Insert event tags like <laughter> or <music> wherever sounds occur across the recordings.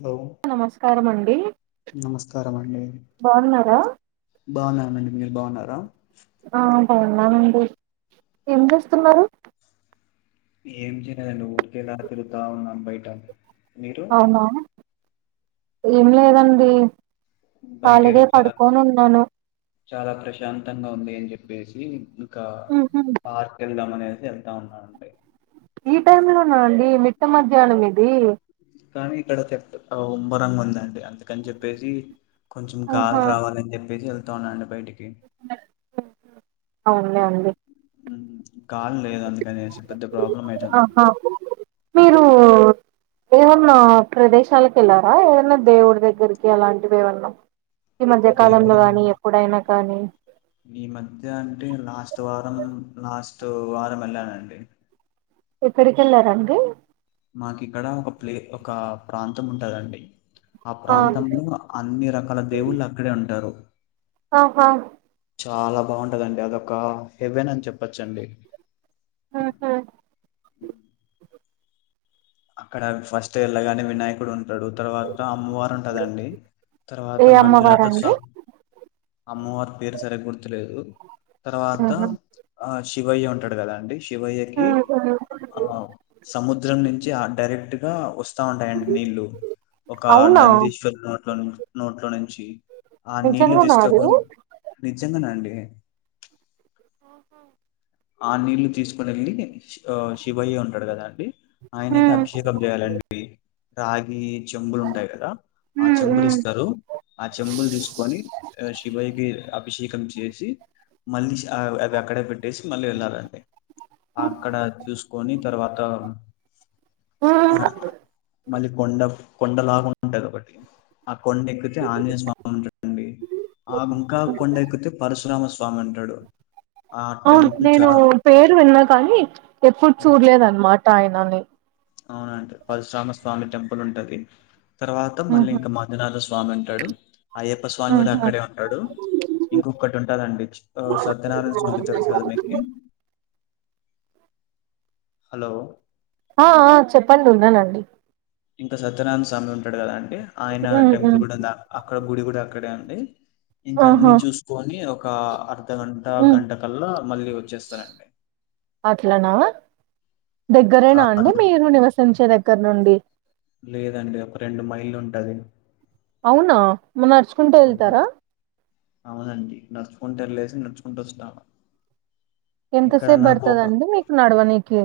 Hello నమస్కారము అండి నమస్కారం బాగున్నారా? బాగున్నా అండి మీరు బాగున్నారా? బావున్నామండి ఏం చేస్తున్నారు? ఏం చేయదండి. ఊరికే ఇలా తిరుగుతాన్నా బయట మీరు అవునా ఏం లేదండి బయట ఖాళిగే ఈరోజు చాలా పడుకోనున్నాను చాలా ప్రశాంతంగా ఉంది అని జెప్పేసి ఇంకా ఉహు పార్క్ వెళ్దాం అనే వెళ్తా ఉన్నా అంటే ఈ టైమ్ లోనా అండి మిట్ట మధ్యాహ్నం ఇది కానీ ఇక్కడ చప్ట్ ఉమ్బరంగ ఉందండి అందుకని చెప్పేసి కొంచెం గాలి ఆహా రావాలని చెప్పేసి వెళ్తా ఉన్నాండి బయటికి అవునులే అండి గాల్ లేదు అందుకనేసి పెద్ద ప్రాబ్లం అయితం ఆహా మీరు ఏమన్నా ప్రదేశాలకు వెళ్లారా ఏదన్నా దేవుడి దగ్గరికి అలాంటివి ఏవన్నా దేవుడిది కానీ ఈ మధ్య అంటే లాస్ట్ వారం లాస్ట్ వారం ఎల్లానండి ఎక్కడికెళ్ళారండి మాకిక్కడ ఒక ప్లే ఒక ప్రాంతం ఉంటదండి ఆ ప్రాంతంలో అన్ని రకాల దేవుళ్ళు అక్కడే ఉంటారు ఆహా చాలా బాగుంటదండి అదొక హెవెన్ అని చెప్పచ్చండి ఆహా హ అక్కడ ఫస్ట్ వెళ్ళగానే వినాయకుడు తర్వాత అమ్మవారు ఉంటదండి తర్వాత ఏ మంజునాథ అమ్మవారండి అమ్మవార్ పేరు సరిగ గుర్తులేదు తర్వాత ఆహా ఆ శివయ్య ఉంటాడు గదండి శివయ్యకి ఉహు ఆ సముద్రం ఆ డైరెక్ట్ గా వస్తా ఉంటాయండి నీళ్లు ఒక అవునా నందీశ్వరుడు నోట్లో నుంచి ఆ నీళ్లు నిజంగానా అది తీస్కబోయి నిజంగనండి ఏ ఆహా ఆ నీళ్ళు తీసుకొనెళ్ళి శివయ్య ఉంటాడు గదాండి ఆయనకి హ్మ్ అభిషేకం చేయాలండి రాగి జంబులుంటాయి గదా ఆ హ్మ్ చెంబులు హ్మ్ ఇస్తారు ఆ చెంబులు తీస్కోని శివయ్యకి అభిషేకం చేసి మళ్ళీ అవి అక్కడే పెట్టేసి మళ్ళీ వెళ్ళాలండి అక్కడ చూస్కోని తర్వాత హ్మ్. మళ్ళీ కొండప్ కొండలాగా ఉంటదొకటి ఆ కొండెక్కితే ఆంజనేయ స్వామి ఉంటుండి ఆ ముంకా కొండెక్కితే పరశురామ స్వామి ఉంటాడు ఆ అవును టెంపుల్ చా నేను పేరు విన్నా కానీ ఎప్పుడు చూడ్లేదు అన్మాట ఆయ్నని అవునండి పరశురామ స్వామి టెంపులుంటది తర్వాత మళ్ళీ ఉహు ఇంకా మంజునాథ స్వామి ఉంటాడు అయ్యప్ప స్వామి గుడ ఉహు అక్కడే ఉంటాడు ఇంకొక్కటి ఉంటదండి సత్యనారాయణ స్వామి తెలుసు కద మీకి హలో ఆ ఆ చెప్పండి ఉన్నానండి ఇంక సత్యనాయణ స్వామి ఉంటడు గదండి ఆయన ఉహు టెంపుల్ గుడుంది అక్కడ గుడి గుడ అక్కడే అండి ఆహా ఇంకన్నీ చూస్కోని ఒక అర్ధగంట ఉ గంట కల్లా మళ్ళీ వచ్చేస్తరండి అట్లనా దగ్గరేనా అండి మీరు నివసించే దగ్గర్ నుండి లేదండి ఒక రెండు మైళ్ళు ఉంటది అవునా మరి నడుచుకుంటూ అవునా వెళ్తారా అవునండి నడుచుకుంటల్లేసి నడుచుకుంటువస్తాము ఎంతసేపు బడ్టదండి మీకు నడవనికి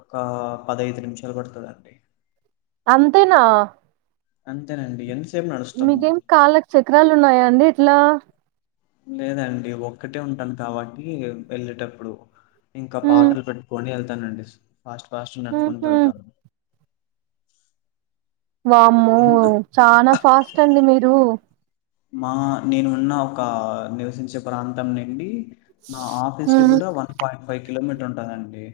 ఒక పదైదు నిమిషాలు పడుతుందండీ అంతేనా అంతేనండి నడుస్తాము మీకేం కళ్లకు చక్రాలు ఉన్నాయా అండి ఎట్లా లేదండి ఒక్కటే ఉంటాను కాబట్టి వెళ్ళేటప్పుడు ఇంకా ఉ పాటలు పెట్టుకొని వెళ్తానండి ఫాస్ట్ ఫాస్ట్ నడుచుకుంటూ ఉహు వెళ్తాను వామ్మో ఇంకా చనా ఫాస్ట్ అండి మీరు మా నేను ఉన్న ఒక నివసించే ప్రాంతం నుండి మా ఆఫీస్ కి ఉమ్ కూడా వన్ పాయింట్ ఫైవ్ కిలోమీటర్ ఉంటదండి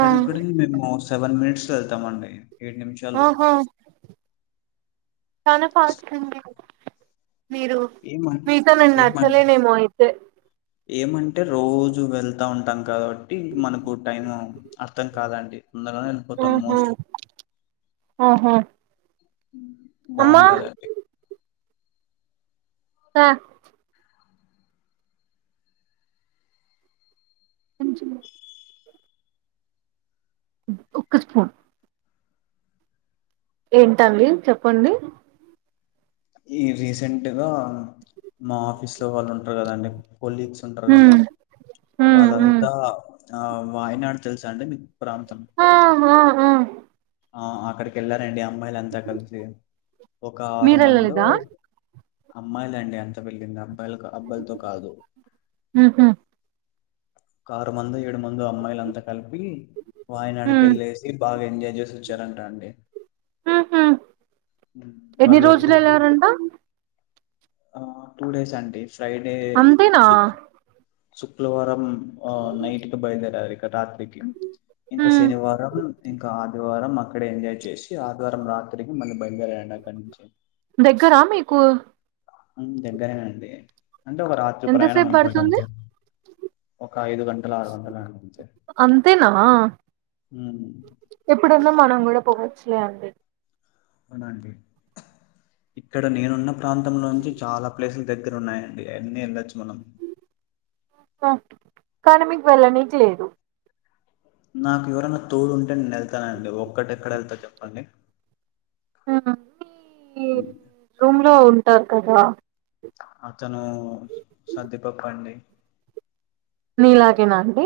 ఆ మేము సెవెన్ మినిట్స్లో వెళ్తామండి ఏడు నిమిషాలు ఆఓహో చన ఫాస్ట్ అండి మీరు ఏమం మీతో నేను ఏమం నచ్చలేనేమో అయితే ఏమంటే రోజు వెళ్తా ఉంటాం కాబట్టి మనకు టైం అర్థం కాదండి తొందరగానే వెళ్ళిపోతాం ఆహా మోస్ట్ ఆహా అమ్మా బావుంటదండి స సంచి ఒక్క స్పూన్ ఏంటండి చెప్పండి ఈ రీసెంట్గా మా ఆఫీస్ లో వాళ్ళు ఉంటారు కదండి కొలీగ్స్ ఉంటారు కదా ఉమ్ ఉమ్ ఉమ్ వాళ్ళంతా ఆ వాయినాడ తెలుసా అండి మీకు ప్రాంతం ఆ ఆ ఆ ఆ అక్కడికి ఎల్లారండి అమ్మాయిలు అంతా కలిసి ఒక ఆరు మందో మీరెళ్ళలేదా అమ్మాయిలండి అంత వెళ్ళింది అబ్బాయిల అబ్బాయిలతో కాదు ఉహు ఆరు మందో ఏడు మందో అమ్మాయిల అంతా కలిపి వాయనాడికి ఉమ్ వెళ్ళేసి బాగా ఎంజాయ్ చేసి చారంటా అండి ఉహు ఎన్ని వాళ్ళు రోజులు వెళ్లారంట ఆ టూ డేస్ అండి ఫ్రైడే అంతేనా స శుక్రవారం ఆ నైట్ కి బయల్దేరారు ఇక్కడ రాత్రికి ఇంకా ఉమ్ శనివారం ఇంకా ఆదివారం అక్కడ ఎంజాయ్ చేసి ఆదివారం రాత్రికి మళ్ళీ బయలుదేర నా కంచే దగ్గరా మీకు దగ్గరేనండి అంటే ఒక రాత్రి ప్రయాణం ఎంతసేపు అనుకోండి పడుతుంది అంతే ఒక ఐదు గంటలు ఆరు గంటలు అ అంతే అంతేనా ఉమ్, ఎప్పుడన్నా మనం కూడా పోవచ్చులే అండి అవునండి ఇక్కడ నేనున్న ప్రాంతం నుంచి చాలా ప్లేసులు దగ్గర ఉన్నాయండి అన్ని ఎల్లచు మనం కానీ మీకు వెళ్ళనీకి లేదు నాకు ఎవరనా తోడు ఉంటే నేను వెళ్తానండి ఒక్కటిెక్కడ వెళ్తా చెప్పండి మీ రూమ్ లో ఉంటారు కదా అతను సదిపప్ప అండి మీ లాగే నా ఆంటీ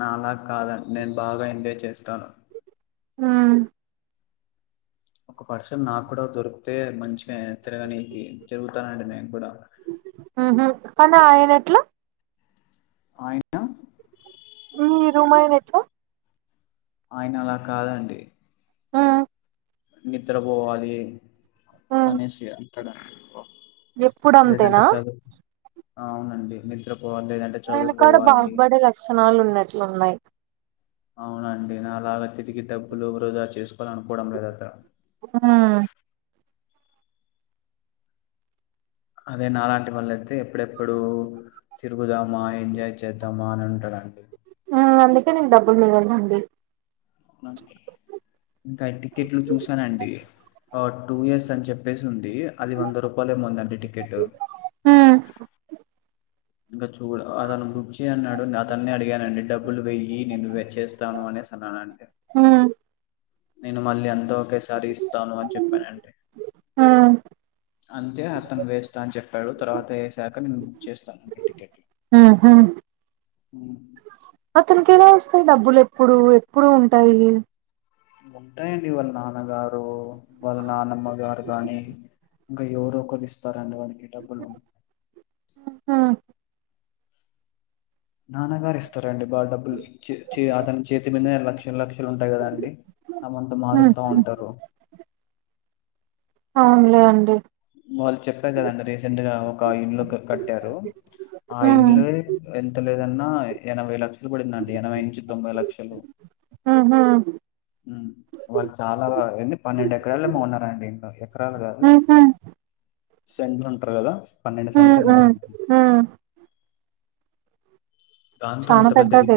నాలాాగ కాదండి నేను బాగా ఎంజాయ్ చేస్తాను హమ్ ఒక పర్సన్ నాకు కూడా దొరికితే మంచిగా తిరగని జరుగుతానండి నేను కూడా ఉహు కానీ ఆయన ఎట్లు ఆయనా మీరు మా ఆయన ఎట్లా ఆయనలా ఆ కాదండి నిద్రపోవాలి అనేసి అంటాదండీ ఎప్పుడు అంతేనా అవునండి నిజం ఆయన కూడాడ బాగుపడే లక్షణాలు ఉన్నట్లున్నాయి అవునండి నాలాగా తిరిగి డబ్బులు వృదా చేసుకోవాలి అనుకోవడం లేదుఆట హమ్ అదే నాలాంటి వాళ్ళ అయితే ఎప్పుడెప్పుడు తిరుగుదామా ఎంజాయ్ చేద్దామా అని ఉంటాడంండి హమ్ అందుకే నేను డబ్బులు మిగల్దండీ ఇంకా టికెట్లు చూసానండి టూ ఇయర్స్ అని చెప్పేసి ఉంది అది వంద రూపాయలు ఏమందండి టికెట్ ఇంకా చూడ అతను బుక్ చే అన్నాడు అతనే అడిగానండి డబ్బులు వయ్య నేను వెచ్చేస్తాను అనే అన్నానుంటే నేను మళ్ళీ అంత ఒక సారి ఇస్తాను అని చెప్పా నండి అంతే అతను వేస్తా అని చెప్పాడు తర్వాత వేసాక నేను బుక్ చేస్తాను ఆ హు హ అతనికిేదో వస్తాయి డబ్బులు ఎప్పుడు ఎప్పుడు ఉంటాయి ఉంటాయండి వాళ్ళ నాన్నగారు వాళ్ళ నానమ్మ గారు కాని ఇంకా ఎవరు ఒకరు ఇస్తారండీ వారిని డబ్బులు హ్మ్. నాన్నగారు ఇస్తారంండి బాగా డబ్బులు అతని చేతి మీద లక్షలు లక్షలు ఉంటాయి కదా అండి తమంతా హ్మ్. మారుస్తా హ్మ్. ఉంటారు అవునులే ఆండీ వాళ్ళు చెప్పారు కదండి రీసెంట్ గా ఒక ఇళ్ళు కట్టారు ఆ హ్మ్. ఇల్లే ఎంత లేదా ఏంతన్న ఎనభై లక్షలు పడిందండి ఎనభై నుంచి తొంభై లక్షలు ఉహు మ్ వాళ్ళు చాలా పన్నెండు ఎకరాలు కొన్నరండి ఏకర్ ఎకరాలు కాదు ఉహు సెంట్లు అంటారు గదా ఉహు హు దాంతో చానా అంత పెద్ద పెద్దది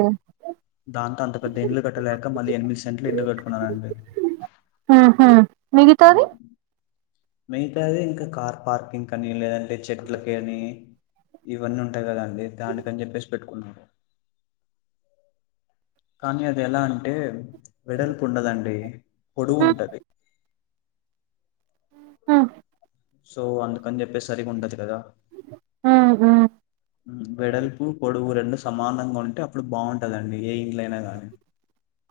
దాంతో అంత పెద్ద ఇండ్లు కట్టలేక మళ్ళీ ఎనిమిది సెంట్లు ఇల్లు కట్టుకున్నానండి హమ్ మిగతది మిగతా అది ఇంకా కార్ పార్కింగ్ అని లేదంటే చెట్లకని ఇవన్నీ ఉంటాయి కదండి దానికని చెప్పేసి పెట్టుకున్నా కానీ అది ఎలా అంటే వెడల్పు ఉండదండి పొడుగు ఉహు ఉంటది ఆ సో అంద్ చెప్పే సరి ఉండదు కదా ఉ వెడల్పుపొడువు రెండు సమానంగా ఉంటే అప్పుడు బాగుంటదండి ఏ ఇల్లైనా గానీ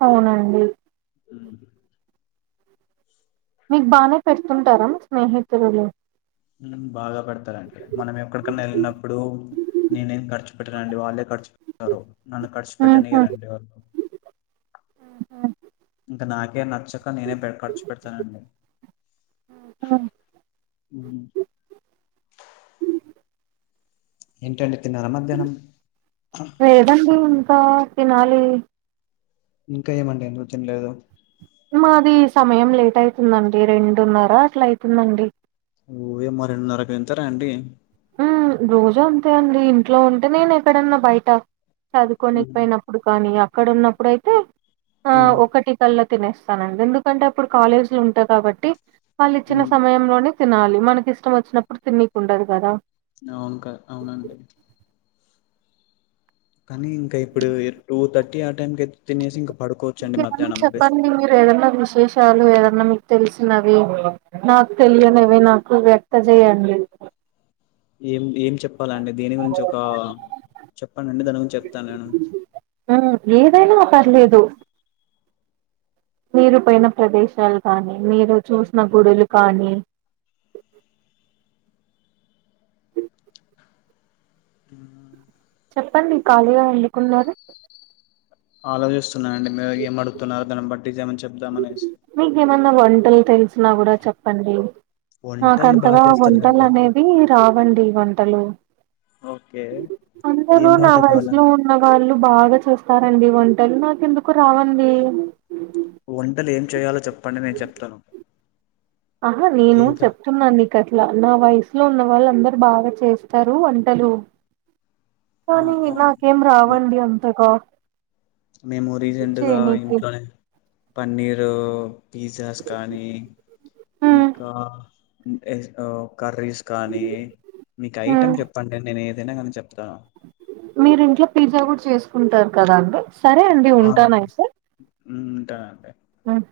అవునండి మీకు బానే పెడుతుంటారా స్నేహితులు బాగా పెడుతారండి మనం ఎక్కడికైన వెళ్ళినప్పుడు నేనేం ఖర్చు పెట్టనండి వాళ్ళే క ఖర్చు పెడుతారు నన్ను ఖర్చు ఉహు పెట్టనీయరండి వాళ్ళు ఇంకా నాకే నచ్చక నేనే పె ఖర్చు పెడుతానండి ఉ మ్ ఏంటండి తిన్నార మధ్యాహ్నం ఆ తినాలి ఇంకా ఏమండి ఎందుకు తినలేదు మాది సమయం లేట్ అయితుందండి రెండున్నర అట్లా అయితుందండి ఓ యమ్మ రెండున్నరకి తింటారా అండి మ్ రోజు అంతే అండి ఇంట్లో ఉంటే నేను ఎక్కడన్నా బయట ఉమ్ చదువుకోనికిపోయినప్పుడు కానీ అక్కడ ఉన్నప్పుడయితే ఆ ఉమ్ ఒకటి కల్ళ తినేస్తానండి ఎందుకంటే అప్పుడు కాలేజీలో ఉంటా కాబట్టి వాళ్ళు ఇచ్చిన ఉమ్ సమయంలోనే తినాలి మనకి ఇష్టం వచ్చినప్పుడు తినీకి ఉండదు కదా అవునుకాద్ అవునండి కానీ ఇంకా ఇప్పుడు టూ థర్టీ ఆ టైం కయితే తినేసి ఇంకా పడుకోవచ్చండి ఇంకేమన్నా మధ్యాహ్నం బెస్ట్ చెప్పండి మీరు ఏదన్నా విశేషాలు ఏదన్నా మీ తెలిసినవి నాకు తెలియనివి నాకు వ్యక్త చేయండి ఏం ఏం చెప్ ప్పాలండి దీని గురించి ఒక చెప్పనండి దాని గురించి చెప్తా నేను మ్మ్ ఏదైనా పర్లేదు మీరు పోయిన ప్రదేశాలు కానీ మీరు చూసిన గుడులు కానీ <inaudible> ఆ <inaudible> చెప్పండి ఖాళీగా ఎందుకున్నారు ఆలోచిస్తున్నా అండి మీరు ఏమ్ అడుగుతున్నారో దాన్ని బట్టి ఏమైనా చెప్దామనేసి మీకేమన్నా వంటలు తెలిసినా కుడా చెప్పండి వంటలు బాగా నాకంతగా వంటలు చేస్తానండి అనేవి రావండి వంటలు ఓకే అందరూ ఏం నా వంట కావాల వయసులో ఉన్న వాళ్ళు బాగా చూస్తారండి వం టలు నాకు ఎందుకో రావండి వంటలు ఏం చేయాలో చెప్పండి నేను చెప్తాను ఆహా నేను ఏం కా చెప్తున్నా నీ క ట్ల నా వయసులో ఉన్న వాళ్ళు అందరు బాగా చేస్తారు వంటలు ఆ కానీ ఆ నాకేం రావండి అంతగా మేము రీసెంట్గా చేయనీకి ఇంట్లోనే పన్నీరు పిజ్జాస్ కానీ హ్మ్ ఇంకా <unintelligible> కర్రీస్ కానీ మీకు హ్మ్ ఐటెమ్ చెప్పండి నేను ఏదైనా కానీ చెప్తా మీరు ఇంట్లో పిజ్జా కూడా చేసుకుంటారు కదా అండి సరే అండి ఆ, ఉంటానైతే ఉంటానండి మ్